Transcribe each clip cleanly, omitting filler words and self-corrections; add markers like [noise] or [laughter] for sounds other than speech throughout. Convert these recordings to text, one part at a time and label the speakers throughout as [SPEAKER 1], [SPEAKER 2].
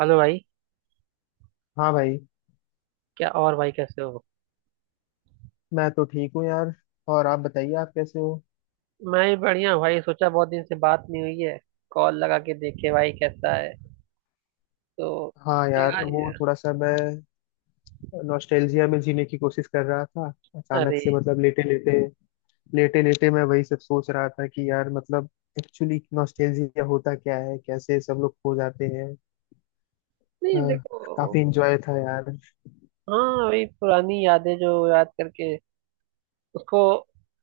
[SPEAKER 1] Hello भाई।
[SPEAKER 2] हाँ भाई।
[SPEAKER 1] क्या और भाई कैसे हो।
[SPEAKER 2] मैं तो ठीक हूँ यार। और आप बताइए, आप कैसे हो।
[SPEAKER 1] मैं भी बढ़िया हूँ भाई। सोचा बहुत दिन से बात नहीं हुई है। कॉल लगा के देखे भाई कैसा है। तो
[SPEAKER 2] हाँ यार,
[SPEAKER 1] लगा
[SPEAKER 2] वो
[SPEAKER 1] लिया।
[SPEAKER 2] थोड़ा सा मैं नॉस्टैल्जिया में जीने की कोशिश कर रहा था। अचानक
[SPEAKER 1] अरे।
[SPEAKER 2] से मतलब लेटे लेटे मैं वही सब सोच रहा था कि यार मतलब एक्चुअली नॉस्टैल्जिया होता क्या है, कैसे सब लोग खो जाते हैं। अ,
[SPEAKER 1] नहीं देखो।
[SPEAKER 2] काफी इंजॉय था यार।
[SPEAKER 1] हाँ, वही पुरानी यादें जो याद करके उसको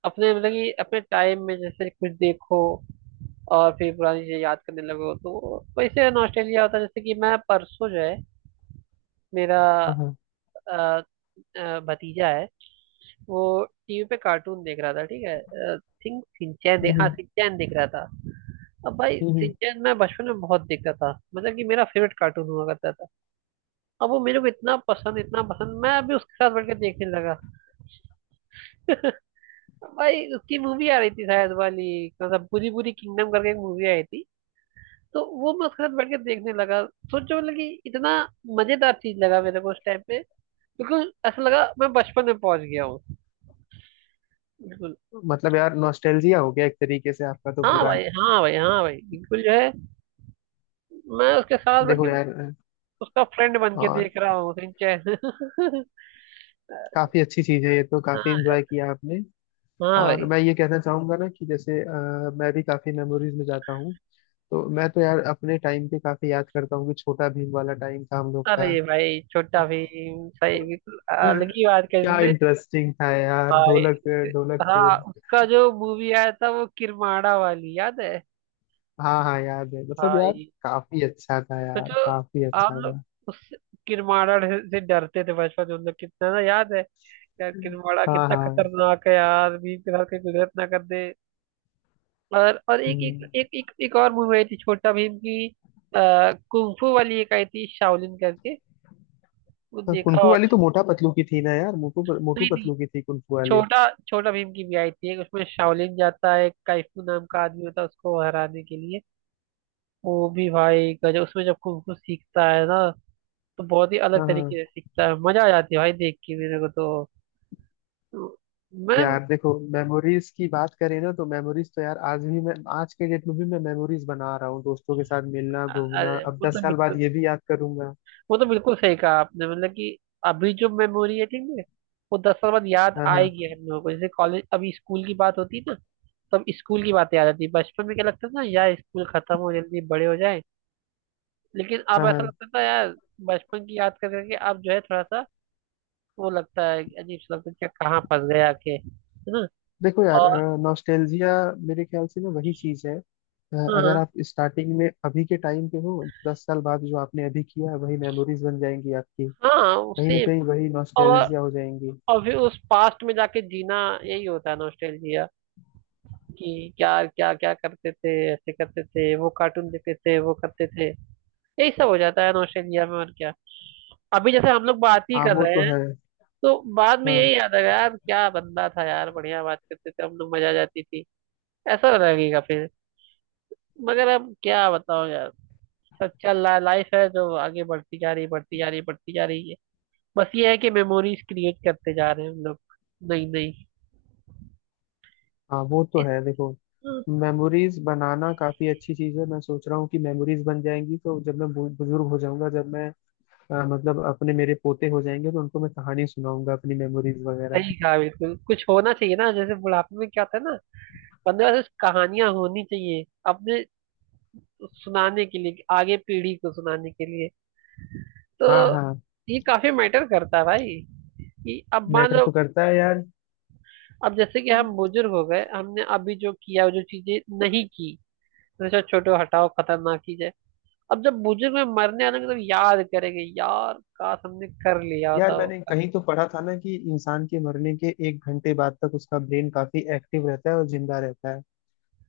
[SPEAKER 1] अपने मतलब कि अपने टाइम में जैसे कुछ देखो और फिर पुरानी चीजें याद करने लगो तो वैसे नॉस्टैल्जिया होता है। जैसे कि मैं परसों जो है मेरा
[SPEAKER 2] हाँ हाँ।
[SPEAKER 1] भतीजा है। वो टीवी पे कार्टून देख रहा था ठीक है। आई थिंक सिंचैन देख, हाँ
[SPEAKER 2] हम्म
[SPEAKER 1] सिंचैन देख रहा था। अब भाई
[SPEAKER 2] हम्म हम्म।
[SPEAKER 1] सिंचैन मैं बचपन में बहुत देखता था, मतलब कि मेरा फेवरेट कार्टून हुआ करता था। अब वो मेरे को इतना पसंद इतना पसंद, मैं अभी उसके साथ बैठ के देखने लगा। अब भाई उसकी मूवी आ रही थी शायद वाली। मतलब पूरी पूरी किंगडम करके एक मूवी आई थी। तो वो मैं उसके साथ बैठ के देखने लगा। सोचो मतलब कि इतना मजेदार चीज लगा मेरे को उस टाइम पे। बिल्कुल ऐसा लगा मैं बचपन में पहुंच गया हूँ। बिल्कुल।
[SPEAKER 2] मतलब यार नॉस्टैल्जिया हो गया एक तरीके से आपका तो
[SPEAKER 1] हाँ
[SPEAKER 2] पूरा।
[SPEAKER 1] भाई, हाँ भाई, हाँ भाई, बिल्कुल जो है। मैं उसके साथ बैठ
[SPEAKER 2] देखो
[SPEAKER 1] के
[SPEAKER 2] यार।
[SPEAKER 1] उसका फ्रेंड बन के
[SPEAKER 2] और
[SPEAKER 1] देख रहा हूँ सिंचैन। [laughs]
[SPEAKER 2] काफी अच्छी चीज है ये, तो काफी
[SPEAKER 1] हाँ।
[SPEAKER 2] इंजॉय किया आपने।
[SPEAKER 1] हाँ
[SPEAKER 2] और
[SPEAKER 1] भाई।
[SPEAKER 2] मैं ये कहना चाहूंगा ना कि जैसे मैं भी काफी मेमोरीज में जाता हूँ। तो मैं तो यार अपने टाइम पे काफी याद करता हूँ कि छोटा भीम वाला टाइम था हम लोग का।
[SPEAKER 1] अरे भाई छोटा भीम सही, बिल्कुल अलग
[SPEAKER 2] [laughs]
[SPEAKER 1] ही बात कही
[SPEAKER 2] क्या
[SPEAKER 1] तुमने।
[SPEAKER 2] इंटरेस्टिंग था यार।
[SPEAKER 1] भाई हाँ,
[SPEAKER 2] ढोलकपुर।
[SPEAKER 1] उसका जो मूवी आया था वो किरमाड़ा वाली याद है।
[SPEAKER 2] हाँ हाँ याद है मतलब यार
[SPEAKER 1] भाई
[SPEAKER 2] काफी अच्छा था यार,
[SPEAKER 1] सोचो,
[SPEAKER 2] काफी
[SPEAKER 1] आप
[SPEAKER 2] अच्छा था।
[SPEAKER 1] लोग उस किरमाड़ा से डरते थे बचपन में, हम लोग कितना, ना याद है। यार किरमाड़ा
[SPEAKER 2] हाँ
[SPEAKER 1] कितना
[SPEAKER 2] हाँ।
[SPEAKER 1] खतरनाक है यार, भीम के साथ कहीं गुजरत ना कर दे। और एक एक
[SPEAKER 2] हम्म।
[SPEAKER 1] एक एक, एक और मूवी आई थी छोटा भीम की। कुंफू वाली एक आई थी शाओलिन करके। वो देखा
[SPEAKER 2] कुनफू
[SPEAKER 1] और।
[SPEAKER 2] वाली तो मोटा पतलू की थी ना यार। मोटू मोटू
[SPEAKER 1] नहीं नहीं।
[SPEAKER 2] पतलू की थी कुनफू वाली।
[SPEAKER 1] छोटा छोटा भीम की भी आई थी एक, उसमें शाओलिन जाता है, काइफू नाम का आदमी होता है उसको हराने के लिए। वो भी भाई गजब, उसमें जब कुंफू सीखता है ना तो बहुत ही अलग
[SPEAKER 2] हाँ हाँ।
[SPEAKER 1] तरीके से सीखता है, मजा आ जाती है भाई देख के मेरे को तो। तो मैं
[SPEAKER 2] यार देखो मेमोरीज की बात करें ना, तो मेमोरीज तो यार आज भी मैं, आज के डेट में भी मैं मेमोरीज बना रहा हूँ। दोस्तों के साथ मिलना घूमना,
[SPEAKER 1] अरे
[SPEAKER 2] अब
[SPEAKER 1] वो तो,
[SPEAKER 2] 10 साल बाद ये भी याद करूंगा।
[SPEAKER 1] वो तो बिल्कुल सही कहा आपने, मतलब कि अभी जो मेमोरी है ठीक है, वो दस साल बाद याद
[SPEAKER 2] हाँ हाँ।
[SPEAKER 1] आएगी हम लोगों को, जैसे कॉलेज अभी स्कूल की बात होती है ना तब स्कूल की बात याद आती है। बचपन में क्या लगता था ना यार, स्कूल खत्म हो जल्दी बड़े हो जाए। लेकिन अब
[SPEAKER 2] हाँ
[SPEAKER 1] ऐसा
[SPEAKER 2] हाँ।
[SPEAKER 1] लगता था यार बचपन की याद कर करके, अब जो है थोड़ा सा वो लगता है, अजीब सा लगता है कि कहाँ फंस गए आके, है ना।
[SPEAKER 2] देखो यार,
[SPEAKER 1] और
[SPEAKER 2] नॉस्टैल्जिया मेरे ख्याल से ना वही चीज है। अगर आप स्टार्टिंग में अभी के टाइम पे हो, 10 साल बाद जो आपने अभी किया है, वही मेमोरीज बन जाएंगी आपकी।
[SPEAKER 1] हाँ हाँ
[SPEAKER 2] कहीं ना
[SPEAKER 1] उसे।
[SPEAKER 2] कहीं वही
[SPEAKER 1] और
[SPEAKER 2] नॉस्टैल्जिया हो जाएंगी।
[SPEAKER 1] और फिर उस पास्ट में जाके जीना, यही होता है नॉस्टैल्जिया। कि यार क्या क्या करते थे, ऐसे करते थे, वो कार्टून देखते थे, वो करते थे, यही सब हो जाता है नॉस्टैल्जिया में, और क्या। अभी जैसे हम लोग बात ही
[SPEAKER 2] हाँ
[SPEAKER 1] कर
[SPEAKER 2] वो
[SPEAKER 1] रहे
[SPEAKER 2] तो
[SPEAKER 1] हैं,
[SPEAKER 2] है।
[SPEAKER 1] तो बाद में
[SPEAKER 2] हाँ
[SPEAKER 1] यही याद आएगा, यार क्या बंदा था यार, बढ़िया बात करते थे हम लोग, मजा आ जाती थी। ऐसा तो लगेगा फिर। मगर अब क्या बताओ यार, सच्चा लाइफ है जो आगे बढ़ती जा रही बढ़ती जा रही बढ़ती जा रही है। बस ये है कि मेमोरीज क्रिएट करते जा रहे हैं हम लोग। नहीं नहीं।
[SPEAKER 2] हाँ वो तो है।
[SPEAKER 1] इस-
[SPEAKER 2] देखो मेमोरीज बनाना काफी अच्छी चीज है। मैं सोच रहा हूँ कि मेमोरीज बन जाएंगी तो जब मैं बुजुर्ग हो जाऊंगा, जब मैं मतलब अपने मेरे पोते हो जाएंगे तो उनको मैं कहानी सुनाऊंगा अपनी मेमोरीज वगैरह।
[SPEAKER 1] सही कहा बिल्कुल, कुछ होना चाहिए ना जैसे बुढ़ापे में क्या होता है ना। पंद्रह से कहानियां होनी चाहिए अपने सुनाने के लिए, कि आगे पीढ़ी को सुनाने के लिए। तो
[SPEAKER 2] हाँ हाँ।
[SPEAKER 1] ये काफी मैटर करता है भाई, कि अब मान
[SPEAKER 2] मैटर तो
[SPEAKER 1] लो,
[SPEAKER 2] करता है यार।
[SPEAKER 1] अब जैसे कि हम बुजुर्ग हो गए, हमने अभी जो किया, जो चीजें नहीं की, जैसे छोटो हटाओ खतरनाक चीज है। अब जब बुजुर्ग में मरने आने तब याद करेंगे, यार काश हमने कर लिया
[SPEAKER 2] यार
[SPEAKER 1] होता वो
[SPEAKER 2] मैंने
[SPEAKER 1] काम।
[SPEAKER 2] कहीं तो पढ़ा था ना कि इंसान के मरने के 1 घंटे बाद तक उसका ब्रेन काफी एक्टिव रहता है और जिंदा रहता है।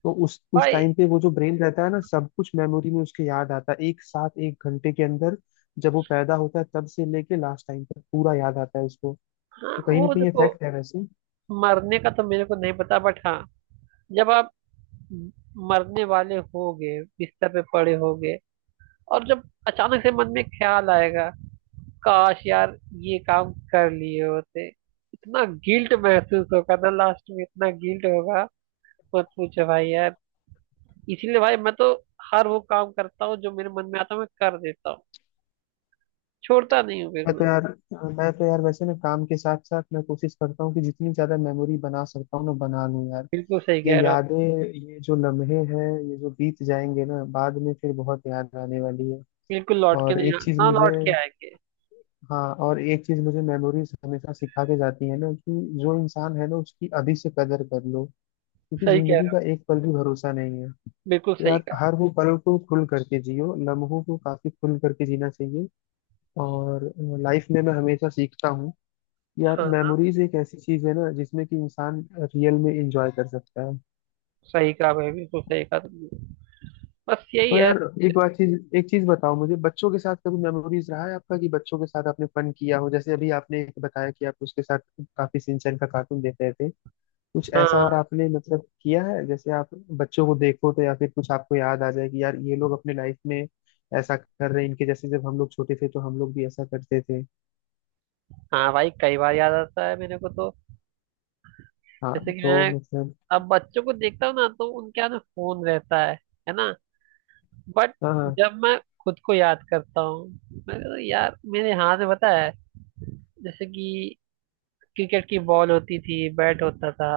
[SPEAKER 2] तो उस
[SPEAKER 1] भाई।
[SPEAKER 2] टाइम पे वो जो ब्रेन रहता है ना, सब कुछ मेमोरी में उसके याद आता है एक साथ, 1 घंटे के अंदर। जब वो पैदा होता है तब से लेके लास्ट टाइम तक पूरा याद आता है उसको।
[SPEAKER 1] हाँ
[SPEAKER 2] तो कहीं ना
[SPEAKER 1] वो
[SPEAKER 2] कहीं
[SPEAKER 1] देखो,
[SPEAKER 2] इफेक्ट है वैसे।
[SPEAKER 1] मरने का तो मेरे को नहीं पता, बट हाँ, जब आप मरने वाले होगे, बिस्तर पे पड़े होगे, और जब अचानक से मन में ख्याल आएगा, काश यार ये काम कर लिए होते, इतना गिल्ट महसूस होगा ना, लास्ट में इतना गिल्ट होगा, मत पूछो भाई यार। इसीलिए भाई मैं तो हर वो काम करता हूँ जो मेरे मन में आता है, मैं कर देता हूँ, छोड़ता नहीं हूँ फिर
[SPEAKER 2] मैं तो
[SPEAKER 1] मैं।
[SPEAKER 2] यार मैं तो यार वैसे ना काम के साथ साथ मैं कोशिश करता हूँ कि जितनी ज्यादा मेमोरी बना सकता हूँ ना बना लूँ यार।
[SPEAKER 1] बिल्कुल सही
[SPEAKER 2] ये
[SPEAKER 1] कह रहे हो।
[SPEAKER 2] यादें, ये जो लम्हे हैं, ये जो बीत जाएंगे ना बाद में फिर बहुत याद आने वाली है।
[SPEAKER 1] बिल्कुल लौट के
[SPEAKER 2] और
[SPEAKER 1] नहीं आ-
[SPEAKER 2] एक चीज
[SPEAKER 1] ना
[SPEAKER 2] मुझे
[SPEAKER 1] लौट के आएंगे।
[SPEAKER 2] हाँ, और एक चीज मुझे मेमोरीज हमेशा सिखा के जाती है ना कि जो इंसान है ना उसकी अभी से कदर कर लो, क्योंकि
[SPEAKER 1] सही कह
[SPEAKER 2] जिंदगी
[SPEAKER 1] रहे हो।
[SPEAKER 2] का एक पल भी भरोसा नहीं है।
[SPEAKER 1] बिल्कुल
[SPEAKER 2] तो
[SPEAKER 1] सही
[SPEAKER 2] यार
[SPEAKER 1] कहा।
[SPEAKER 2] हर वो पल को खुल करके जियो, लम्हों को काफी खुल करके जीना चाहिए। और लाइफ में मैं हमेशा सीखता हूँ कि यार
[SPEAKER 1] हाँ,
[SPEAKER 2] मेमोरीज एक ऐसी चीज है ना जिसमें कि इंसान रियल में इंजॉय कर सकता है।
[SPEAKER 1] सही कहा भाई, बिल्कुल सही कहा तुमने। बस यही
[SPEAKER 2] तो
[SPEAKER 1] है।
[SPEAKER 2] यार एक बात चीज एक चीज बताओ मुझे, बच्चों के साथ कभी मेमोरीज रहा है आपका, कि बच्चों के साथ आपने फन किया हो, जैसे अभी आपने एक बताया कि आप उसके साथ काफी सिंचन का कार्टून देख रहे थे। कुछ ऐसा और
[SPEAKER 1] हाँ।
[SPEAKER 2] आपने मतलब किया है, जैसे आप बच्चों को देखो तो, या फिर कुछ आपको याद आ जाए कि यार ये लोग अपने लाइफ में ऐसा कर रहे हैं, इनके जैसे जब हम लोग छोटे थे तो हम लोग भी ऐसा करते थे।
[SPEAKER 1] हाँ भाई, कई बार याद आता है मेरे को तो।
[SPEAKER 2] हाँ।
[SPEAKER 1] जैसे कि
[SPEAKER 2] तो
[SPEAKER 1] मैं
[SPEAKER 2] मतलब,
[SPEAKER 1] अब बच्चों को देखता हूँ ना, तो उनके हाथ में फोन रहता है ना। बट
[SPEAKER 2] हाँ हाँ।
[SPEAKER 1] जब मैं खुद को याद करता हूँ, मैं कहता हूँ, यार मेरे हाथ में पता है, जैसे कि क्रिकेट की बॉल होती थी, बैट होता था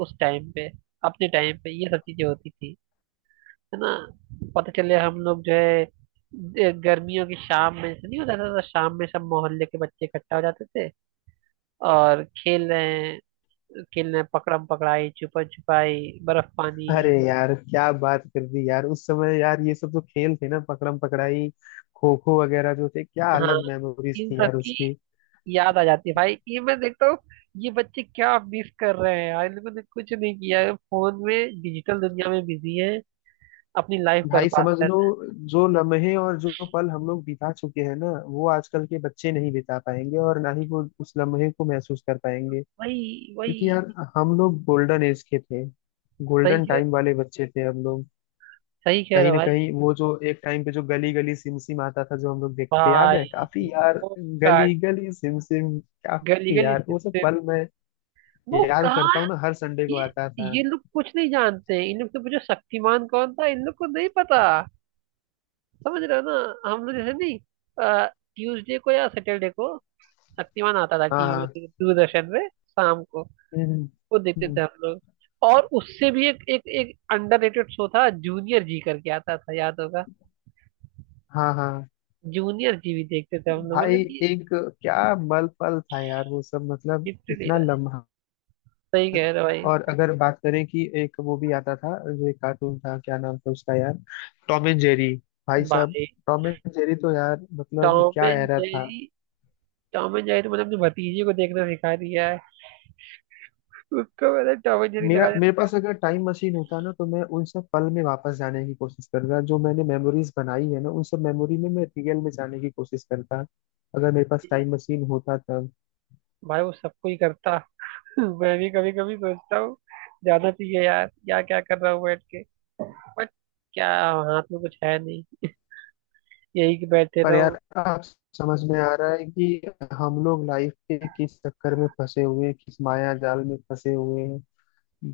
[SPEAKER 1] उस टाइम पे। अपने टाइम पे ये सब चीजें होती थी, है ना। पता चले हम लोग जो है गर्मियों की शाम में, ऐसा नहीं होता था तो, शाम में सब मोहल्ले के बच्चे इकट्ठा हो जाते थे और खेल रहे हैं पकड़म पकड़ाई, छुपन छुपाई, बर्फ पानी।
[SPEAKER 2] अरे यार क्या बात कर दी यार, उस समय यार ये सब जो खेल थे ना, पकड़म पकड़ाई, खो खो वगैरह जो थे, क्या
[SPEAKER 1] हाँ,
[SPEAKER 2] अलग मेमोरीज
[SPEAKER 1] इन
[SPEAKER 2] थी
[SPEAKER 1] सब
[SPEAKER 2] यार
[SPEAKER 1] की
[SPEAKER 2] उसकी।
[SPEAKER 1] याद आ जाती है भाई। ये मैं देखता हूँ ये बच्चे क्या मिस कर रहे हैं यार, इन लोगों ने कुछ नहीं किया है, फोन में डिजिटल दुनिया में बिजी है, अपनी लाइफ
[SPEAKER 2] भाई
[SPEAKER 1] बर्बाद
[SPEAKER 2] समझ
[SPEAKER 1] कर
[SPEAKER 2] लो,
[SPEAKER 1] रहे हैं।
[SPEAKER 2] जो लम्हे और जो पल हम लोग बिता चुके हैं ना, वो आजकल के बच्चे नहीं बिता पाएंगे और ना ही वो उस लम्हे को महसूस कर पाएंगे।
[SPEAKER 1] वही
[SPEAKER 2] क्योंकि
[SPEAKER 1] वही।
[SPEAKER 2] यार हम लोग गोल्डन एज के थे,
[SPEAKER 1] सही
[SPEAKER 2] गोल्डन
[SPEAKER 1] कह
[SPEAKER 2] टाइम वाले बच्चे थे हम लोग।
[SPEAKER 1] सही कह रहे
[SPEAKER 2] कहीं
[SPEAKER 1] हो
[SPEAKER 2] ना
[SPEAKER 1] भाई।
[SPEAKER 2] कहीं वो जो एक टाइम पे जो गली गली सिम सिम आता था, जो हम लोग देखते याद है
[SPEAKER 1] भाई
[SPEAKER 2] काफी यार,
[SPEAKER 1] वो का,
[SPEAKER 2] गली गली सिम सिम।
[SPEAKER 1] गली
[SPEAKER 2] काफी
[SPEAKER 1] गली
[SPEAKER 2] यार वो सब
[SPEAKER 1] सिस्टम
[SPEAKER 2] पल मैं
[SPEAKER 1] वो
[SPEAKER 2] याद
[SPEAKER 1] कहाँ।
[SPEAKER 2] करता हूँ ना, हर संडे को
[SPEAKER 1] ये
[SPEAKER 2] आता था।
[SPEAKER 1] ये लोग कुछ नहीं जानते हैं। इन लोग से पूछो शक्तिमान कौन था, इन लोग को नहीं पता। समझ रहे हो ना, हम लोग जैसे नहीं। ट्यूसडे को या सैटरडे को शक्तिमान आता था
[SPEAKER 2] हाँ
[SPEAKER 1] टीवी
[SPEAKER 2] हाँ।
[SPEAKER 1] में दूरदर्शन में शाम को।
[SPEAKER 2] हम्म, हम्म,
[SPEAKER 1] वो देखते
[SPEAKER 2] हम्म।
[SPEAKER 1] थे हम लोग। और उससे भी एक एक एक अंडररेटेड शो था, जूनियर जी करके आता था, याद होगा।
[SPEAKER 2] हाँ हाँ
[SPEAKER 1] जूनियर जी भी देखते थे हम लोग,
[SPEAKER 2] भाई।
[SPEAKER 1] मतलब कि
[SPEAKER 2] एक क्या मल पल था यार वो सब, मतलब
[SPEAKER 1] लिटरली।
[SPEAKER 2] इतना लम्हा।
[SPEAKER 1] सही कह रहे हो भाई।
[SPEAKER 2] और अगर बात करें कि एक वो भी आता था जो एक कार्टून था, क्या नाम था उसका यार, टॉम एंड जेरी। भाई साहब,
[SPEAKER 1] भाई
[SPEAKER 2] टॉम एंड जेरी तो यार मतलब
[SPEAKER 1] टॉम
[SPEAKER 2] क्या
[SPEAKER 1] एंड
[SPEAKER 2] एरा था।
[SPEAKER 1] जेरी। टॉम एंड जेरी तो मतलब अपने भतीजे को देखना सिखा दिया है, उसको मैंने टॉम एंड जेरी
[SPEAKER 2] मेरा
[SPEAKER 1] लगा
[SPEAKER 2] मेरे पास अगर टाइम मशीन होता ना, तो मैं उन सब पल में वापस जाने की कोशिश करता, जो मैंने मेमोरीज बनाई है ना, उन सब मेमोरी में मैं रियल में जाने की कोशिश करता, अगर मेरे पास
[SPEAKER 1] देती है।
[SPEAKER 2] टाइम मशीन होता तब।
[SPEAKER 1] भाई वो सबको ही करता। [laughs] मैं भी कभी कभी सोचता हूँ, जाना चाहिए यार, या क्या कर रहा हूँ बैठ के, बट क्या, हाथ में कुछ है नहीं, यही कि बैठे
[SPEAKER 2] पर
[SPEAKER 1] रहो।
[SPEAKER 2] यार आप, समझ में आ रहा है कि हम लोग लाइफ के किस चक्कर में फंसे हुए हैं, किस माया जाल में फंसे हुए हैं।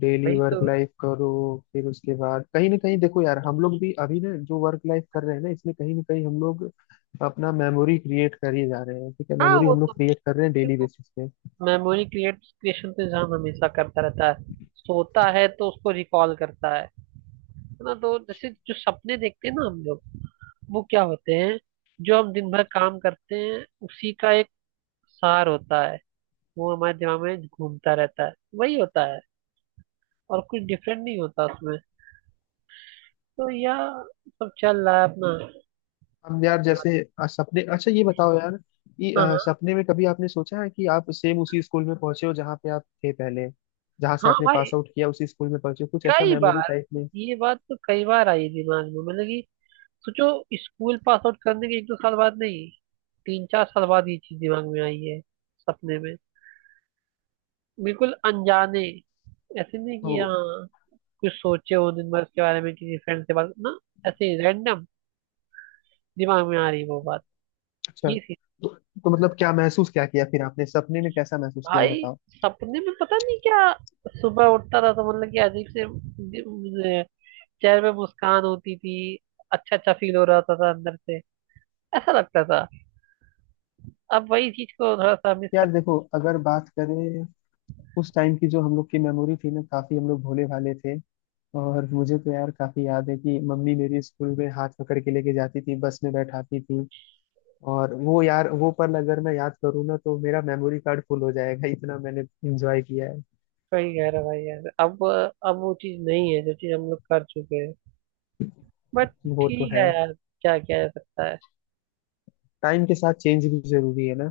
[SPEAKER 2] डेली
[SPEAKER 1] वही
[SPEAKER 2] वर्क
[SPEAKER 1] तो।
[SPEAKER 2] लाइफ करो, फिर उसके बाद कहीं ना कहीं देखो यार हम लोग भी अभी ना जो वर्क लाइफ कर रहे हैं ना, इसमें कहीं ना कहीं हम लोग अपना मेमोरी क्रिएट कर ही जा रहे हैं। ठीक है,
[SPEAKER 1] हाँ
[SPEAKER 2] मेमोरी
[SPEAKER 1] वो
[SPEAKER 2] हम
[SPEAKER 1] तो।
[SPEAKER 2] लोग क्रिएट कर रहे हैं डेली बेसिस पे।
[SPEAKER 1] मेमोरी क्रिएट क्रिएशन तो इंसान हमेशा करता रहता है, सोता है तो उसको रिकॉल करता है ना। तो जैसे जो सपने देखते हैं ना हम लोग, वो क्या होते हैं, जो हम दिन भर काम करते हैं उसी का एक सार होता है, वो हमारे दिमाग में घूमता रहता है, वही होता है और कुछ डिफरेंट नहीं होता उसमें। तो यह सब चल रहा है अपना।
[SPEAKER 2] हम यार जैसे सपने, अच्छा ये बताओ यार, कि
[SPEAKER 1] हाँ। हाँ।
[SPEAKER 2] सपने में कभी आपने सोचा है कि आप सेम उसी स्कूल में पहुंचे हो जहाँ पे आप थे पहले, जहाँ से
[SPEAKER 1] हाँ
[SPEAKER 2] आपने
[SPEAKER 1] भाई,
[SPEAKER 2] पास आउट किया, उसी स्कूल में पहुंचे हो, कुछ ऐसा
[SPEAKER 1] कई
[SPEAKER 2] मेमोरी
[SPEAKER 1] बार।
[SPEAKER 2] टाइप में।
[SPEAKER 1] ये बात तो कई बार आई दिमाग में, मतलब कि सोचो, स्कूल पास आउट करने के एक दो साल बाद नहीं, तीन चार साल बाद ये चीज दिमाग में आई है। सपने में बिल्कुल अनजाने, ऐसे नहीं
[SPEAKER 2] तो
[SPEAKER 1] कि हाँ कुछ सोचे हो दिन भर इसके बारे में, किसी फ्रेंड से बात ना, ऐसे ही रैंडम दिमाग में आ रही वो बात,
[SPEAKER 2] अच्छा।
[SPEAKER 1] ये थी।
[SPEAKER 2] तो, तो मतलब क्या महसूस क्या किया फिर आपने, सपने में कैसा महसूस किया ये
[SPEAKER 1] भाई
[SPEAKER 2] बताओ।
[SPEAKER 1] सपने में पता नहीं क्या, सुबह उठता था तो मतलब कि अजीब से मुझे चेहरे पे मुस्कान होती थी, अच्छा अच्छा फील हो रहा था अंदर से, ऐसा लगता था। अब वही चीज को थोड़ा सा मिस।
[SPEAKER 2] यार देखो अगर बात करें उस टाइम की, जो हम लोग की मेमोरी थी ना, काफी हम लोग भोले भाले थे। और मुझे तो यार काफी याद है कि मम्मी मेरी स्कूल में हाथ पकड़ के लेके जाती थी, बस में बैठाती थी। और वो यार वो पल अगर मैं याद करूँ ना, तो मेरा मेमोरी कार्ड फुल हो जाएगा, इतना मैंने एंजॉय किया है।
[SPEAKER 1] सही कह रहा भाई यार, अब वो चीज नहीं है जो चीज हम लोग कर चुके हैं बट।
[SPEAKER 2] वो तो
[SPEAKER 1] ठीक
[SPEAKER 2] है।
[SPEAKER 1] है यार, क्या किया जा सकता है।
[SPEAKER 2] टाइम के साथ चेंज भी जरूरी है ना।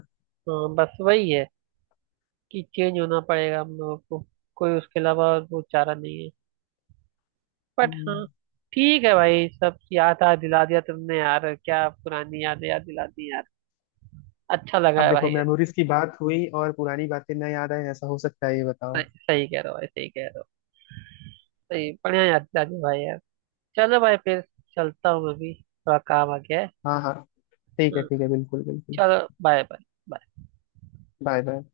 [SPEAKER 1] हाँ बस वही है कि चेंज होना पड़ेगा हम लोगों को, कोई उसके अलावा और वो चारा नहीं है, बट हाँ।
[SPEAKER 2] हम्म।
[SPEAKER 1] ठीक है भाई, सब याद आ दिला दिया तुमने यार, क्या पुरानी यादें याद दिला दी यार। अच्छा लगा
[SPEAKER 2] अब
[SPEAKER 1] है
[SPEAKER 2] देखो
[SPEAKER 1] भाई यार।
[SPEAKER 2] मेमोरीज की बात हुई और पुरानी बातें न याद आए, ऐसा हो सकता है ये बताओ।
[SPEAKER 1] सही सही कह रहे हो भाई, सही कह रहे हो। सही बढ़िया याद दिला दी भाई यार। चलो भाई फिर, चलता हूँ मैं भी, थोड़ा काम आ गया है।
[SPEAKER 2] हाँ हाँ, ठीक है
[SPEAKER 1] हाँ,
[SPEAKER 2] ठीक है, बिल्कुल बिल्कुल।
[SPEAKER 1] चलो, बाय बाय।
[SPEAKER 2] Bye bye.